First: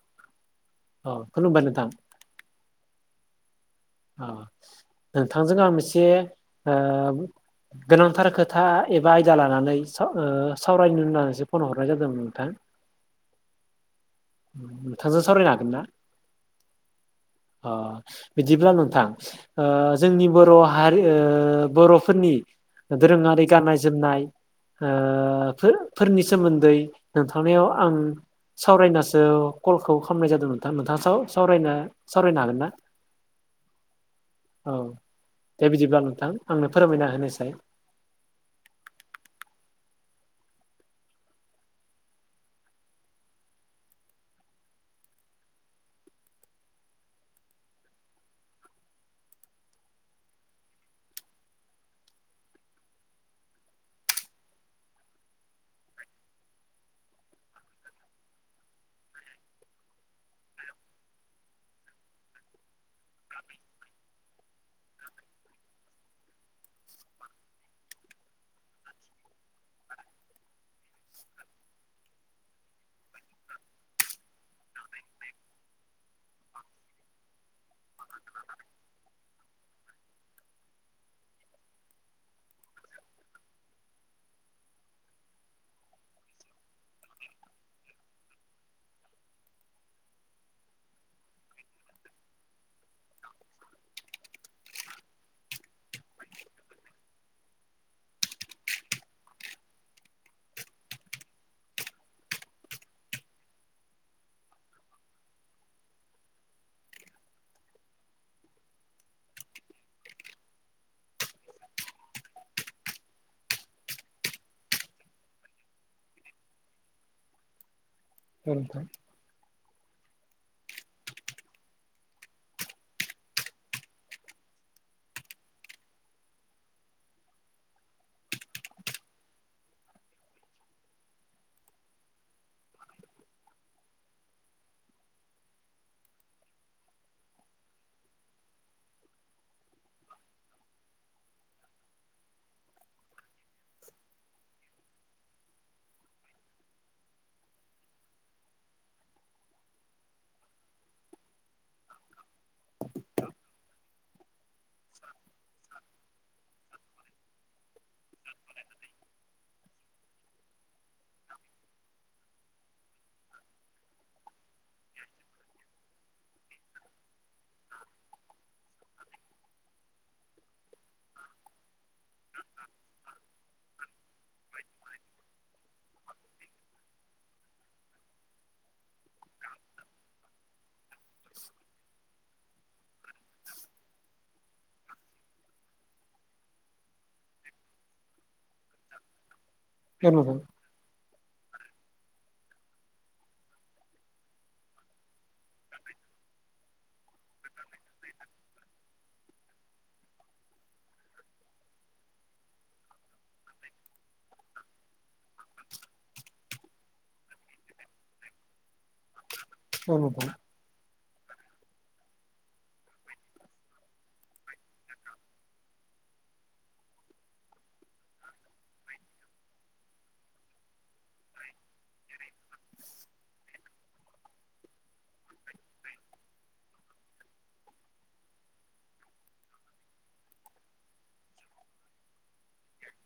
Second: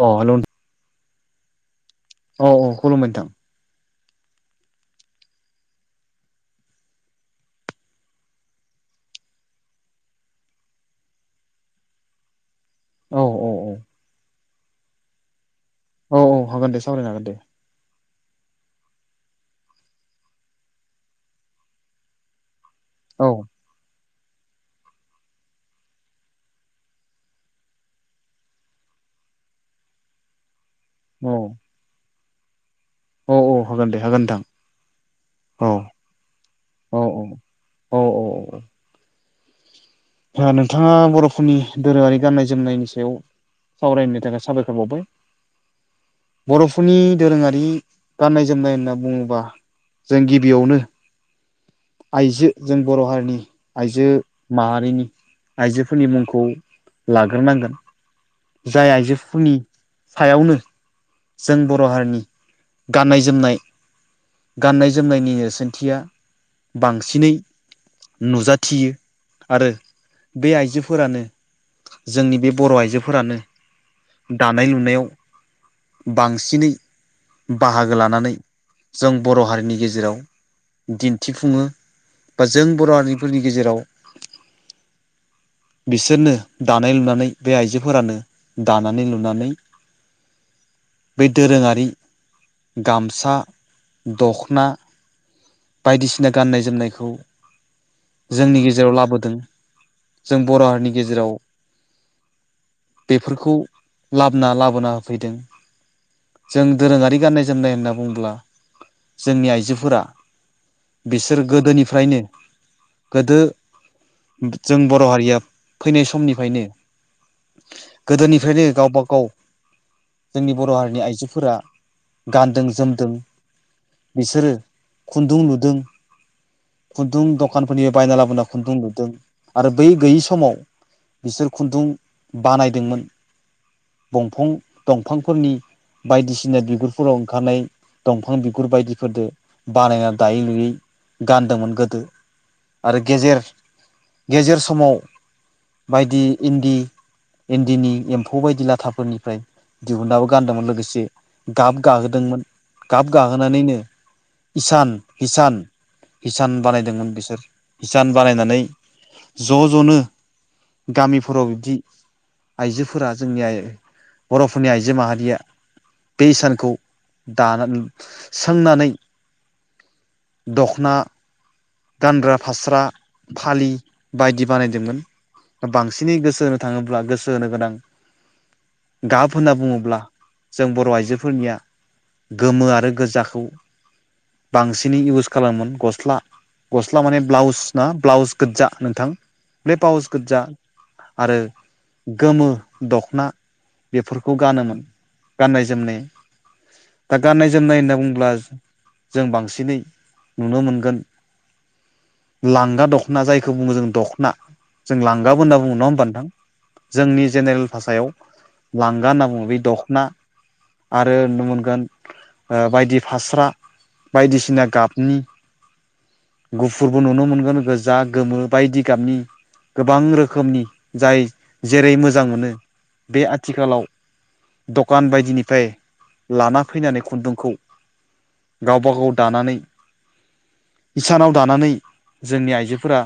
अ hello औ खुलुमबाय नोंथां औ औ खुलुमबाय नोंथां औ नोंथांजों आं एसे ओ गोनांथार खोथा एबा आयदा लानानै स ओ सावरायनो होननानैसो फन हरनाय जादोंमोन नोंथां। औ औ औ नोंथांजों सावरायनो हागोन ना? औ औ हागोन दे सावरायनो हागोन दे। अ बिदिब्ला नोंथां ओ जोंनि बर' हारि ओ बर'फोरनि औ दोरोङारि गाननाय जोमनाय ओ फोर फोरनि सोमोन्दै नोंथांनायाव आं सावरायनासो कलखौ खालामनाय जादों नोंथां नोंथां आ औ सावरायनो सावरायनो हागोना? औ औ हागोन दे हागोन नोंथां औ दे औ बिदिब्ला नोंथां आंनो औ फोरमायना होनोसै औ औ औ। नोंथाङा बर'फोरनि दोरोङारि गाननाय जोमनायनि सायाव सावरायनो थाखाय साबायखर बावबाय बर'फोरनि दोरोङारि गाननाय जोमनाय होनना बुङोब्ला जों गिबियावनो आइजो जों बर' हारिनि आइजो माहारिनि आइजोफोरनि मुंखौ लाग्रोनांगोन। जाय आइजोफोरनि सायावनो जों बर' हारिनि गाननाय जोमनाय गाननाय जोमनायनि नेरसोनथिया बांसिनै नुजाथियो आरो बे आइजोफोरानो जोंनि बे बर' आइजोफोरानो दानाय लुनायाव बांसिनै बाहागो लानानै जों बर' हारिनि गेजेराव दिन्थिफुङो बा जों बर' हारिफोरनि गेजेराव बिसोरनो दानाय लुनानै बे आइजोफोरानो दानानै लुनानै बे दोरोङारि गामसा दख'ना बायदिसिना गाननाय जोमनायखौ जोंनि गेजेराव लाबोदों जों बर' हारिनि गेजेराव बेफोरखौ लाबोना लाबोना होफैदों। जों दोरोङारि गाननाय जोमनाय होनना बुङोब्ला जोंनि आइजोफोरा बिसोर गोदोनिफ्रायनो गोदो जों बर' हारिया फैनाय समनिफ्रायनो औ गोदोनिफ्रायनो नोंथां। गावबा गाव जोंनि बर' हारिनि आइजोफोरा गानदों जोमदों। बिसोरो खुन्दुं लुदों खुन्दुं दखानफोरनि बायना लाबोना खुन्दुं लुदों आरो बै गैयि समाव बिसोर खुन्दुं बानायदोंमोन दंफं दंफांफोरनि बायदिसिना बिगुरफोराव ओंखारनाय दंफां बिगुर बायदिफोरजों बानायना दायै लुयै गानदोंमोन गोदो। आरो गेजेर गेजेर समाव बायदि इन्दि इन्दिनि एम्फौ बायदि लाथाफोरनिफ्राय दिहुननाबो गानदोंमोन लोगोसे गाब गाहोदोंमोन गाब गाहोनानैनो हिसान हिसान हिसान बानायदोंमोन बिसोर हिसान बानायनानै ज' ज'नो गामिफोराव बिदि आइजोफोरा जोंनि आइ बर'फोरनि आइजो माहारिया बे हिसानखौ दानानै सोंनानै दख'ना गानग्रा फास्रा फालि बायदि बानायदोंमोन बां सिनै गोसो होनो थाङोब्ला गोसो होनो गोनां गाब होनना बुङोब्ला जों बर' आइजोफोरनिया गोमो आरो गोजाखौ बांसिनै इउस खालामोमोन गस्ला गस्ला माने ब्लाउस ना ब्लाउस गोजा नोंथां बे ब्लाउस औ नोंथां गोज्जा आरो गोमो दख'ना बेफोरखौ गानोमोन गाननाय जोमनाय दा गाननाय जोमनाय होनना बुङोब्ला जों बांसिनै नुनो मोनगोन। लांगा दख'ना जायखौ बुङो जों दख'ना जों लांगाबो होनना बुङो नङा होमबा नोंथां? जोंनि जेनेरेल भाषायाव लांगा होनना बुङो बे औ दख'ना नोंथां आरो नुनो मोनगोन ओ बायदि फास्रा बायदिसिना गाबनि गुफुरबो नुनो मोनगोन गोजा गोमो बायदि गाबनि गोबां रोखोमनि जाय जेरै मोजां मोनो बे आथिखालाव दखान बायदिनिफ्राय लाना फैनानै खुन्दुंखौ गावबागाव दानानै इसानाव दानानै जोंनि आइजोफोरा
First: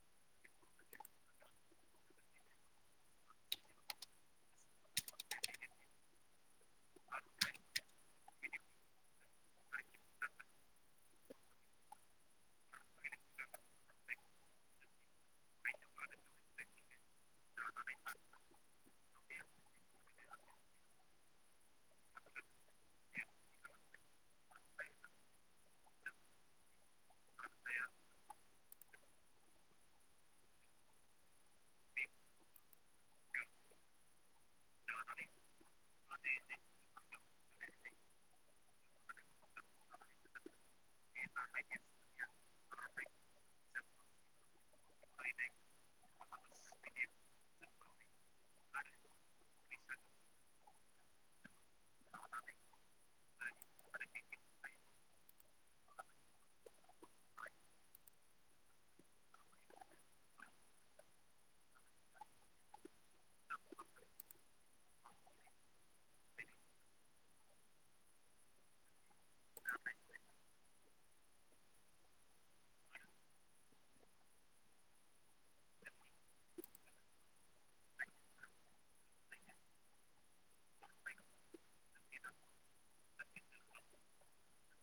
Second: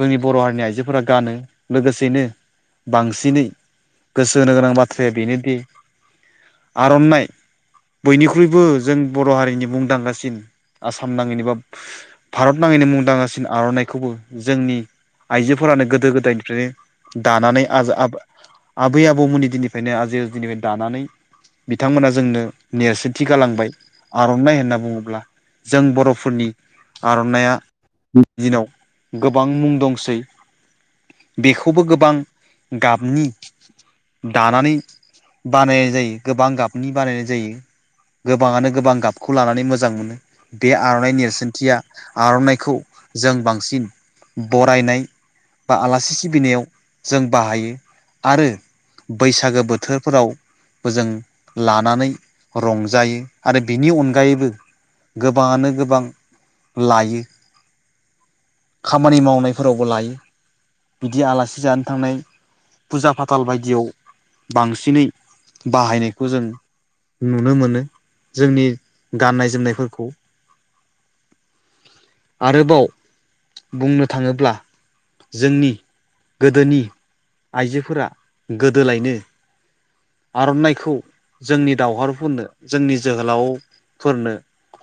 जोंनि बर' हारिनि आइजोफोरा गानो लोगोसेनो बांसिनै गोसो होनो गोनां बाथ्राया बेनोदि आर'नाइ बयनिख्रुइबो जों बर' हारिनि मुंदांखासिन आसाम नाङैनि बा भारत नाङैनो मुंदांखासिन आर'नाइखौबो जोंनि आइजोफोरानो गोदो गोदायनिफ्रायनो दानानै आजा आ आबै आबौमोननि दिननिफ्रायनो आजै आजौ दिनिफ्राय दानानै बिथांमोना जोंनो नेरसोनथि गालांबाय। आर'नाइ होनना बुङोब्ला जों बर'फोरनि आर'नायइआ दिनाव गोबां मुं दंसै। बेखौबो गोबां गाबनि दानानै बानायनाय जायो गोबां गाबनि बानायनाय जायो। गोबाङानो गोबां गाबखौ लानानै मोजां मोनो बे आर'नाइ नेरसोनथिया आर'नाइखौ जों बांसिन बरायनाय बा आलासि सिबिनायाव जों बाहायो आरो बैसागो बोथोरफोराव बो जों लानानै रंजायो आरो बिनि अनगायैबो गोबाङानो गोबां लायो खामानि मावनायफोरावबो लायो। बिदि आलासि जानो थांनाय फुजा फाथाल बायदियाव बांसिनै बाहायनायखौ जों नुनो मोनो। जोंनि गाननाय जोमनायफोरखौ आरोबाव बुंनो थाङोब्ला जोंनि गोदोनि आइजोफोरा गोदोलायनो आर'नाइखौ जोंनि दावहरफोरनो जोंनि जोहोलावफोरनो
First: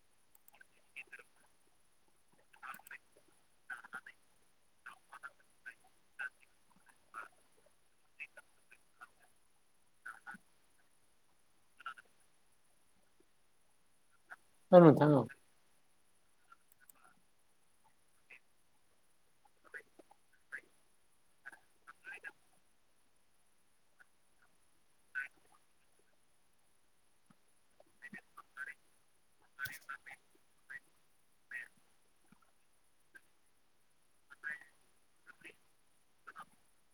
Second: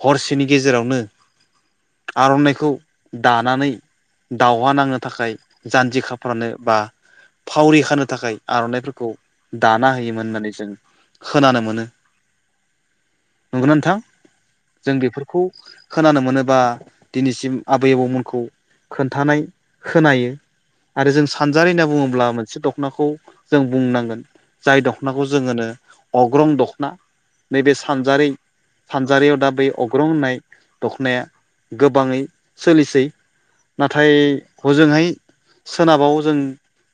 हरसेनि गेजेरावनो आर'नाइखौ दानानै दावहा नांनो थाखाय जान्जि खाफ्रानो बा फावरि खानो थाखाय आर'नाइफोरखौ दाना होयोमोन होननानै जों खोनानो मोनो। नंगौना नोंथां? औ जों नोंथां औ बेफोरखौ खोनानो मोनो बा दिनैसिम आबै आबौमोनखौ खोन्थानाय खोनायो। आरो जों सानजारि होनना बुङोब्ला मोनसे दख'नाखौ जों बुंनांगोन। जाय दख'नाखौ जोङो होनो अग्रं दख'ना। नैबे सानजारि सानजारियाव दा बै अग्रं होननाय दख'नाया गोबाङै सोलिसै नाथाय हजोंहाय सोनाबाव जों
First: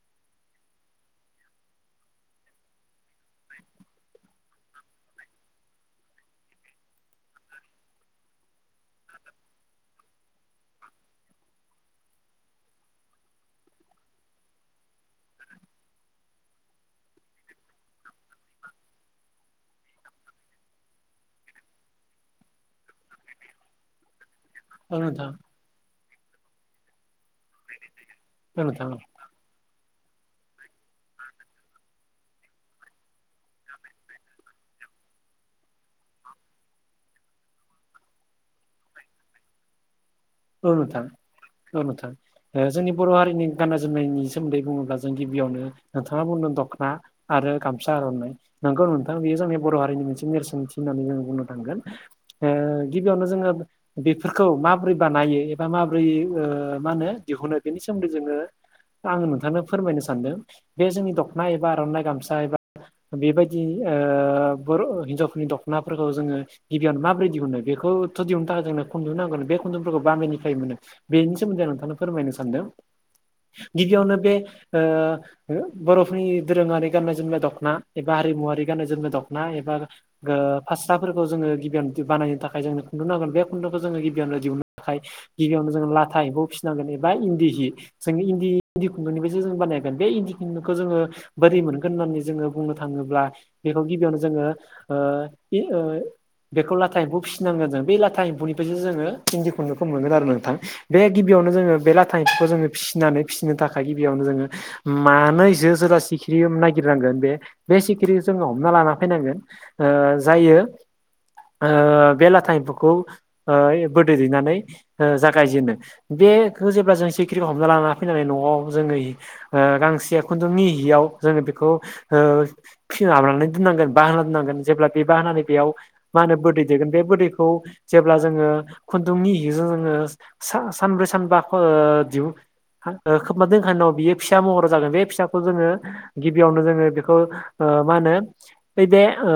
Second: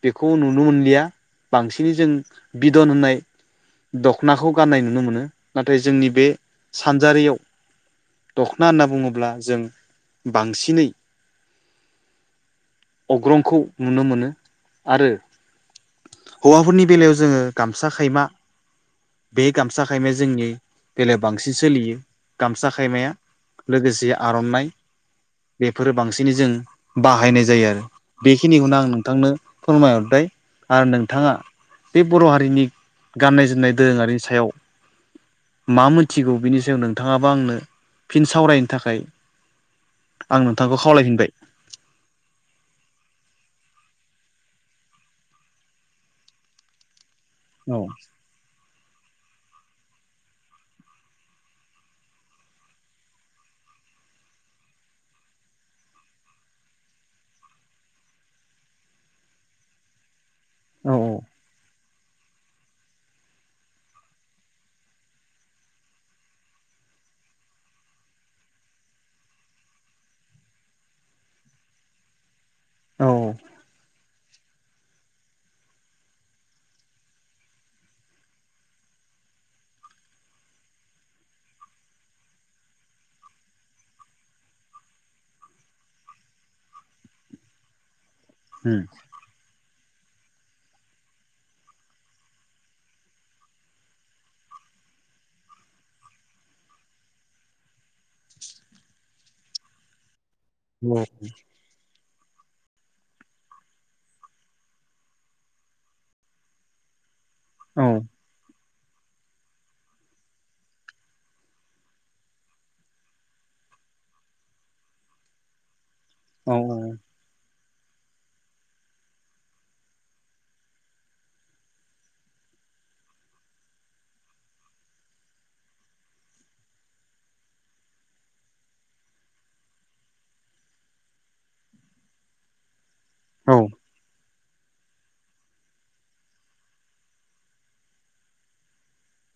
बेखौ नुनो मोनलिया बांसिनै जों बिदन होननाय दख'नाखौ गाननाय नुनो मोनो नाथाय जोंनि बे सानजारियाव दख'ना होनना बुङोब्ला जों बांसिनै अग्रंखौ नुनो मोनो आरो हौवाफोरनि बेलायाव जोङो गामसा खायमा बे गामसा खायमाया जोंनि बेलायाव बांसिन सोलियो गामसा खायमाया लोगोसे आर'नाइ। औ नोंथां। बेफोरो बांसिनै जों बाहायनाय जायो आरो। औ बेखिनिखौनो नोंथां आं औ नोंथांनो फोरमायहरबाय आरो नोंथाङा बे बर' हारिनि गाननाय जोमनाय दोरोङारिनि सायाव मा मोनथिगौ बिनि सायाव नोंथाङाबा आंनो फिन सावरायनो थाखाय आं औ नोंथांखौ नोंथां खावलायफिनबाय औ नोंथां। ओ जोंनि बर' हारिनि गाननाय जोमनायनि सोमोन्दै बुङोब्ला जों गिबियावनो नोंथाङा बुंदों दख'ना आरो औ गामसा आर'नाइ नोंगौ नोंथां बेयो जोंनि बर' हारिनि मोनसे नेरसोनथि होननानै जों बुंनो थांगोन। ओ गिबियावनो जोङो बेफोरखौ माबोरै बानायो एबा माब्रै ओ मा होनो दिहुनो बेनि सोमोन्दै जोङो। आङो नोंथांनो फोरमायनो सानदों बे औ जोंनि दख'ना एबा आर'नाइ गामसा एबा बेबायदि ओ बर' हिनजावफोरनि दख'नाफोरखौ जोङो गिबियावनो माबोरै दिहुननो? बेखौथ' दिहुन्नो थाखाय जोंनो खुनदु नांगोन बे खुुनदुंफोरखौ बामेनिफ्राय मोनो बेनि सोमोनदै नोंथांनो फोरमायनो सानदों। औ गिबियावनो बे ओ ओ बर'फोरनि दोरोङारि गाननाय जोमनाय दख'ना एबा हारिमुवारि गाननाय जोमनाय दख'ना एबा ओ फास्राफोरखौ जोङो गिबियावनो बानायनो थाखाय जोंनो खुन्दुं नांगोन। बे खुन्दुंखौ जोङो गिबियावनो दिहुननो थाखाय गिबियावनो जोंङो लाथा एम्फौ फिसिनांगोन एबा इन्दि हि। जोंनि इन्दि इन्दि खुन्दुंनिफ्रायसो जों बानायगोन। बे इन्दि खुनदुखौ जोङो बोरै मोनगोन होननानै जोङो बुंनो थाङोब्ला बेखौ गिबियावनो जोङो ओ इ ओ बेखौ लाथा एम्फौ फिसिनांगोन जों। बे लाथा एम्फौनिफ्रायसो जोङो इन्दि खुनदुंखौ मोनगोन आरो नोंथां। बे गिबियावनो जोंङो बे लाथ थायफखौ जोङो फिसनानै फिसिनो थाखाय गिबियावनो जोङो मानै जों जोला सिखिरि नागिरनांगोन। बे बे औ सिखिरि जों हमना लाना फायनांगोन ओ जायो‌ ओ बे लाथा एम्फौखौ ओ‌ एफ बोदै दैनानै ओ जागायजेनो औ बेखो जेब्ला जों सिख खिरिखौ हमना लाना फैनानै न'आव जोङो‌ हि ओ गांसे खुन्दुंनि हियाव जोङो बेखौ ओ फिनो हाबनानै दोननांगोन बा होना दोननांगोन। जेब्ला बेबा होनानै बेयाव मा होनो बोदै दैगोन बे बोदैखौ जेब्ला जोङो खुन्दुंनि हिजों जोङो सा-सानब्रै सानबा ख' आरो ओ दिउ खां ओ खोबना दोनखांनायनि उनाव बियो। फिसा महराव जागोन। बे फिसाखौ जोङो गिबियावनो जोङो बेखौ ओ मा होनो बै बे ओ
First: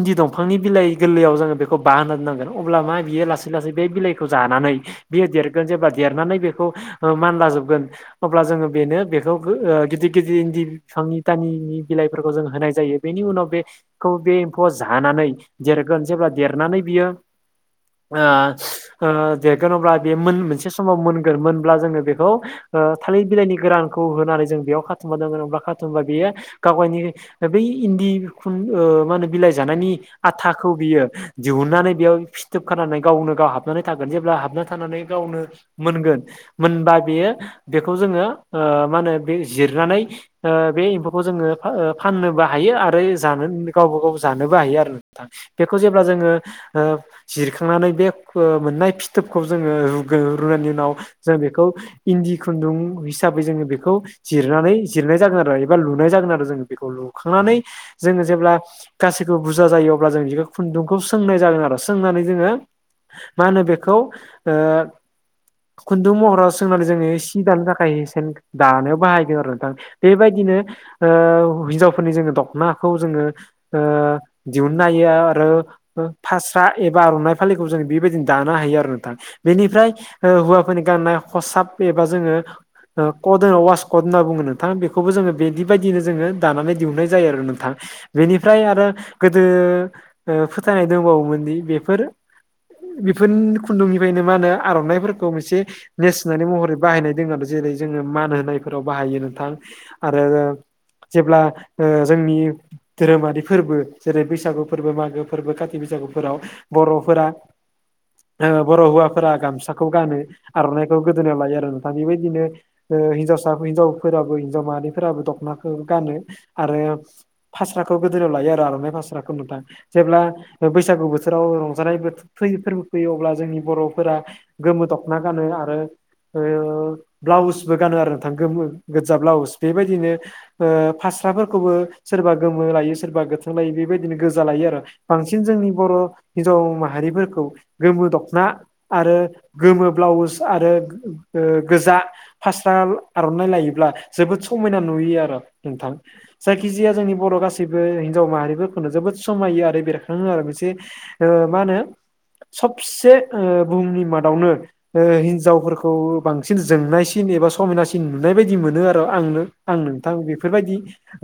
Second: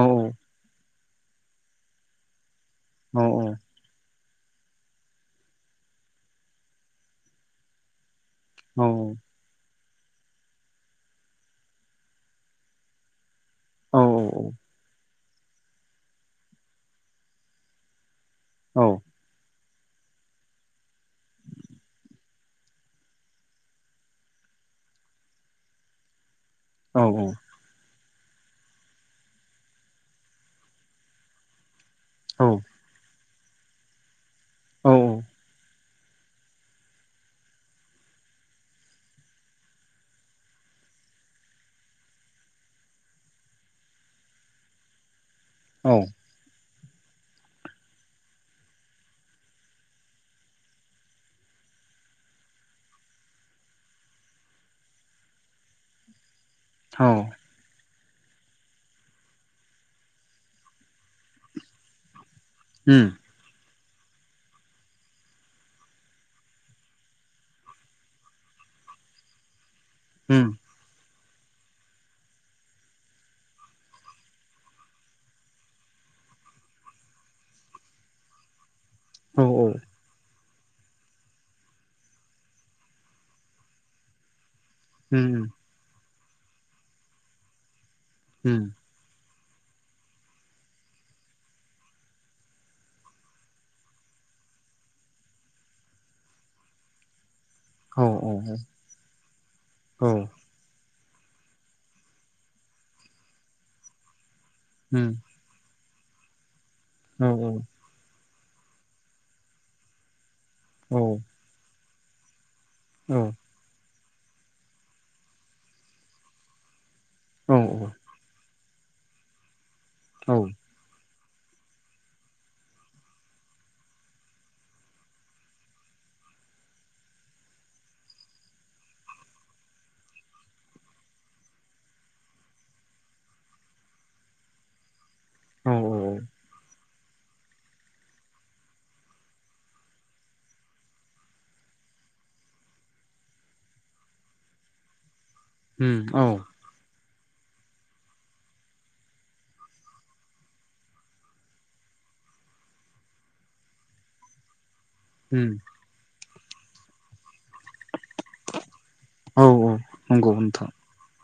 औ दंफांनि बिलाइ गोरलैयाव जोङो बेखौ बा होना दोननांगोन। अब्ला मा बियो औ लासै लासै बिलायखौ जानानै बियो देरगोन। जेब्ला देरनानै बेखौ ओ मानला जोबगोन‌ अब्ला जोङो बेनो बेखौ गो ओ गिदिर गिदिर इन्दि बिफांनि दानिनि बिलाइफोरखौ जों होनाय जायो। बेनि उनाव बेखौ बे एम्फौआ जानानै देरगोन जेब्ला देरनानै बियो ओ औ ओ देरगोन अब्ला बे मोन मोनसे समाव मोनगोन मोनब्ला जोङो बेखौ ओ थालिर बिलाइनि गोरानखौ होनानै जों बेयाव खाथुमदों हा खाथुमबा बेयो गाव गायनि ओ बै इन्दि खुन ओ मा होनो बिलाइ जानायनि आथाखौ बियो दिहुननानै बेयाव फिथोब खानानै गावनो गाव हाबनानै थागोन। जेब्ला हाबना थानानै गावनो मोनगोन मोनबा बेयो बेखौ जोङो ओ मा होनो बे जिरनानै ओ बे एम्फौखौ जोङो फा-फाननोबो हायो आरो जानो गावबा गाव जानोबो हायो आरो। बेखौ जेब्ला जोङो ओ जिरखांनानै बे खो मोननाय फिथोबखौ जोङो रुगोन रुनायनि उनाव जों बेखौ इन्दि खुन्दुं हिसाबै जोङो बेखौ जिरनानै जिरनाय जागोन आरो एबा लुनाय जागोन आरो जोङो। बेखौ औ लुखांनानै जोङो जेब्ला गासैखौबो बुरजा जायो। अब्ला जों बिखौ खुन्दुंखौ सोंनाय जागोन आरो। सोंनानै जोङो उम मा होनो बेखौ ओ खुन्दुं महराव सोंनानै जोङो सि दानो थाखाय सेन दानायाव बाहायदों आरो नोंथां। उम बेबायदिनो ओ हिनजावफोरनि जोङो दख'नाखौ जोङो ओ दिहुननो हायो। आरो ओ फास्रा एबा आर'नाइ फालि जों बेबायदिनो दानो हायो आरो नोंथां औ बेनिफ्राय ओ हौवा नि गाननाय खसाब एबा जोङो ओ कड होनो वास कड होनना बुङो थां बेखौबो जोङो उम बिदि बायदिनो जोङो दानानै दिहुननाय जायो आरो नोंथां। उम बेनिफ्राय आरो गोदो ओ फोथायनाय दंबावोमोन दि बेफोर बेफोरनि खुन्दुंनिफ्रायनो मा होनो आर'नाइफोरखौ मोनसे नेरसोनारि महरै बाहायनाय दङ आरो जेरै जोङो औ मान औ होनायफोराव बाहायो नोंथां औ आरो जेब्ला ओ जोंनि धोरोमारि फोरबो जेरै बैसागु फोरबो उम मागो फोरबो काति बैसागुफोराव औ बर'फोरा ओ बर' हौवाफोरा गामसाखौ गानो औ आर'नाइखौ गोदोनायाव लायो आरो नोंथांनि बेबायदिनो ओ औ हिनजावसा हिन्जावफोराबो हिन्जाव माहारिफोराबो दख'नाखौ गानो आरो औ फास्राखौ गोदोनायाव लायो आर आर'नाइ फास्राखौ नोंथां जेब्ला औ बे बैसागु बोथोराव रंजानाय बो फैयो फोरबो फैयो अब्ला जोंनि बर'फोरा गोमो दख'ना गानो आरो ओ ब्लाउसबो गानो आरो नोंथां गोमो गोजा ब्लाउस बेबायदिनो ओ फास्राफोरखौबो सोरबा गोमो लायो सोरबा गोथां लायो बेबायदिनो गोजा लायो आरो बांसिन जोंनि औ बर' औ हिनजाव माहारिफोर खौ गोमो दख'ना आरो गोमो ब्लाउस आरो ओ गोजा फास्रा आर'नाइ लायोब्ला जोबोद समायना नुयो आरो नोंथां जायखि जिया जोंनि बर' गासैबो हिनजाव माहारिफोरखौनो जोबोद समायो आरो बेरखाङो आरो मोनसे ओ मा होनो सबसे ओ बुहुमनि मादावनो ओ उम हिनजावफोर खौ बांसिन जोंनायसिन एबा समायनासिन नुनाय बायदि मोनो आर आंनो औ औ आं नोंथां नंगौ नोंथां बेफोरबायदि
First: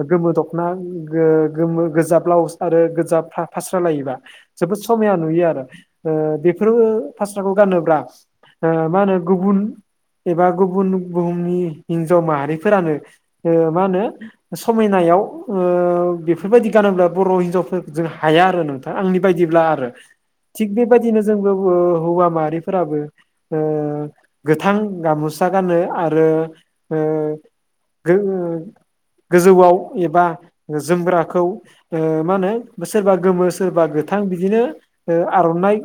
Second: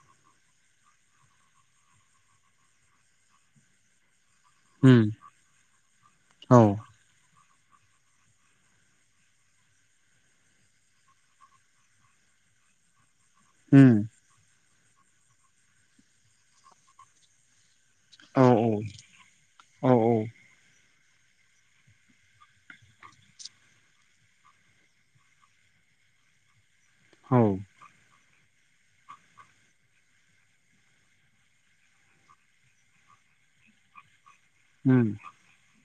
गोमो दख'ना गो-गोमो गोजा ब्लाउस आरो गोजा फा-फास्रा लायोबा जोबोद उम समायना नुयो आरो ओ औ बेफोरो फास्राखौ गानोब्ला ओ मा होनो गुबुन एबा गुबुन बुहुमनि हिन्जाव माहारिफोरानो ओ मा उम होनो समायनायाव ओ बेफोरबायदि गानोब्ला बर' हिनजावफोर जों औ हाया आरो नोंथां आंनि बायदिब्ला आरो औ औ थिग बेबायदिनो जोंबो ओ हौवा माहारिफोराबो ओ गोथां गाम'सा गानो आरो उम औ गो-गोजौआव एबा जोमग्राखौ ओ मा होनो सोरबा गोमो सोरबा गोथां बिदिनो उम ओ आर'नाइ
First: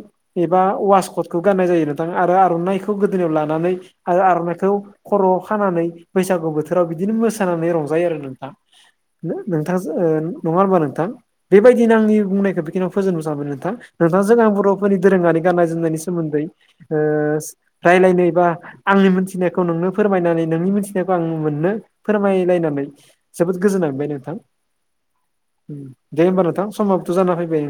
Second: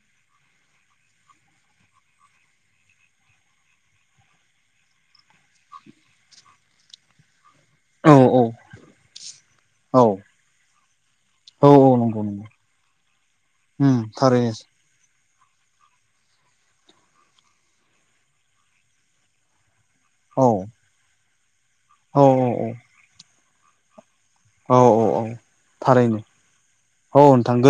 एबा वासकटखौ गाननाय जायो नोंथां आरो आर'नाइखौ गोदोनायाव लानानै आरो आर'नाइखौ खर' खानानै बैसागु बोथोराव बिदिनो मोसानानै रंजायो औ आरो नोंथां। ओ नोंथांजो औ ओ नङा होमबा नोंथां बेबायदिनो औ आंनि नंगौ नंगौ बुंनायखौ बेखिनियाव फोजोबनो सानबाय नोंथां उम नोंथां जों आं थारैनो बर' फोरनि दोरोङारि गाननाय जोमनायनि सोमोन्दै ओ रायलायनो एबा आंनि मोन थिनायखौ नोंनो फोरमायनानै औ नोंनि मिथिनायखौ आं मोननो औ औ फोरमायलायनानै जोबोद गोजोनांबाय नोंथां औ औ औ थारैनो दे होमबा नोंथां समाबोथ' औ जाना नोंथां फैबाय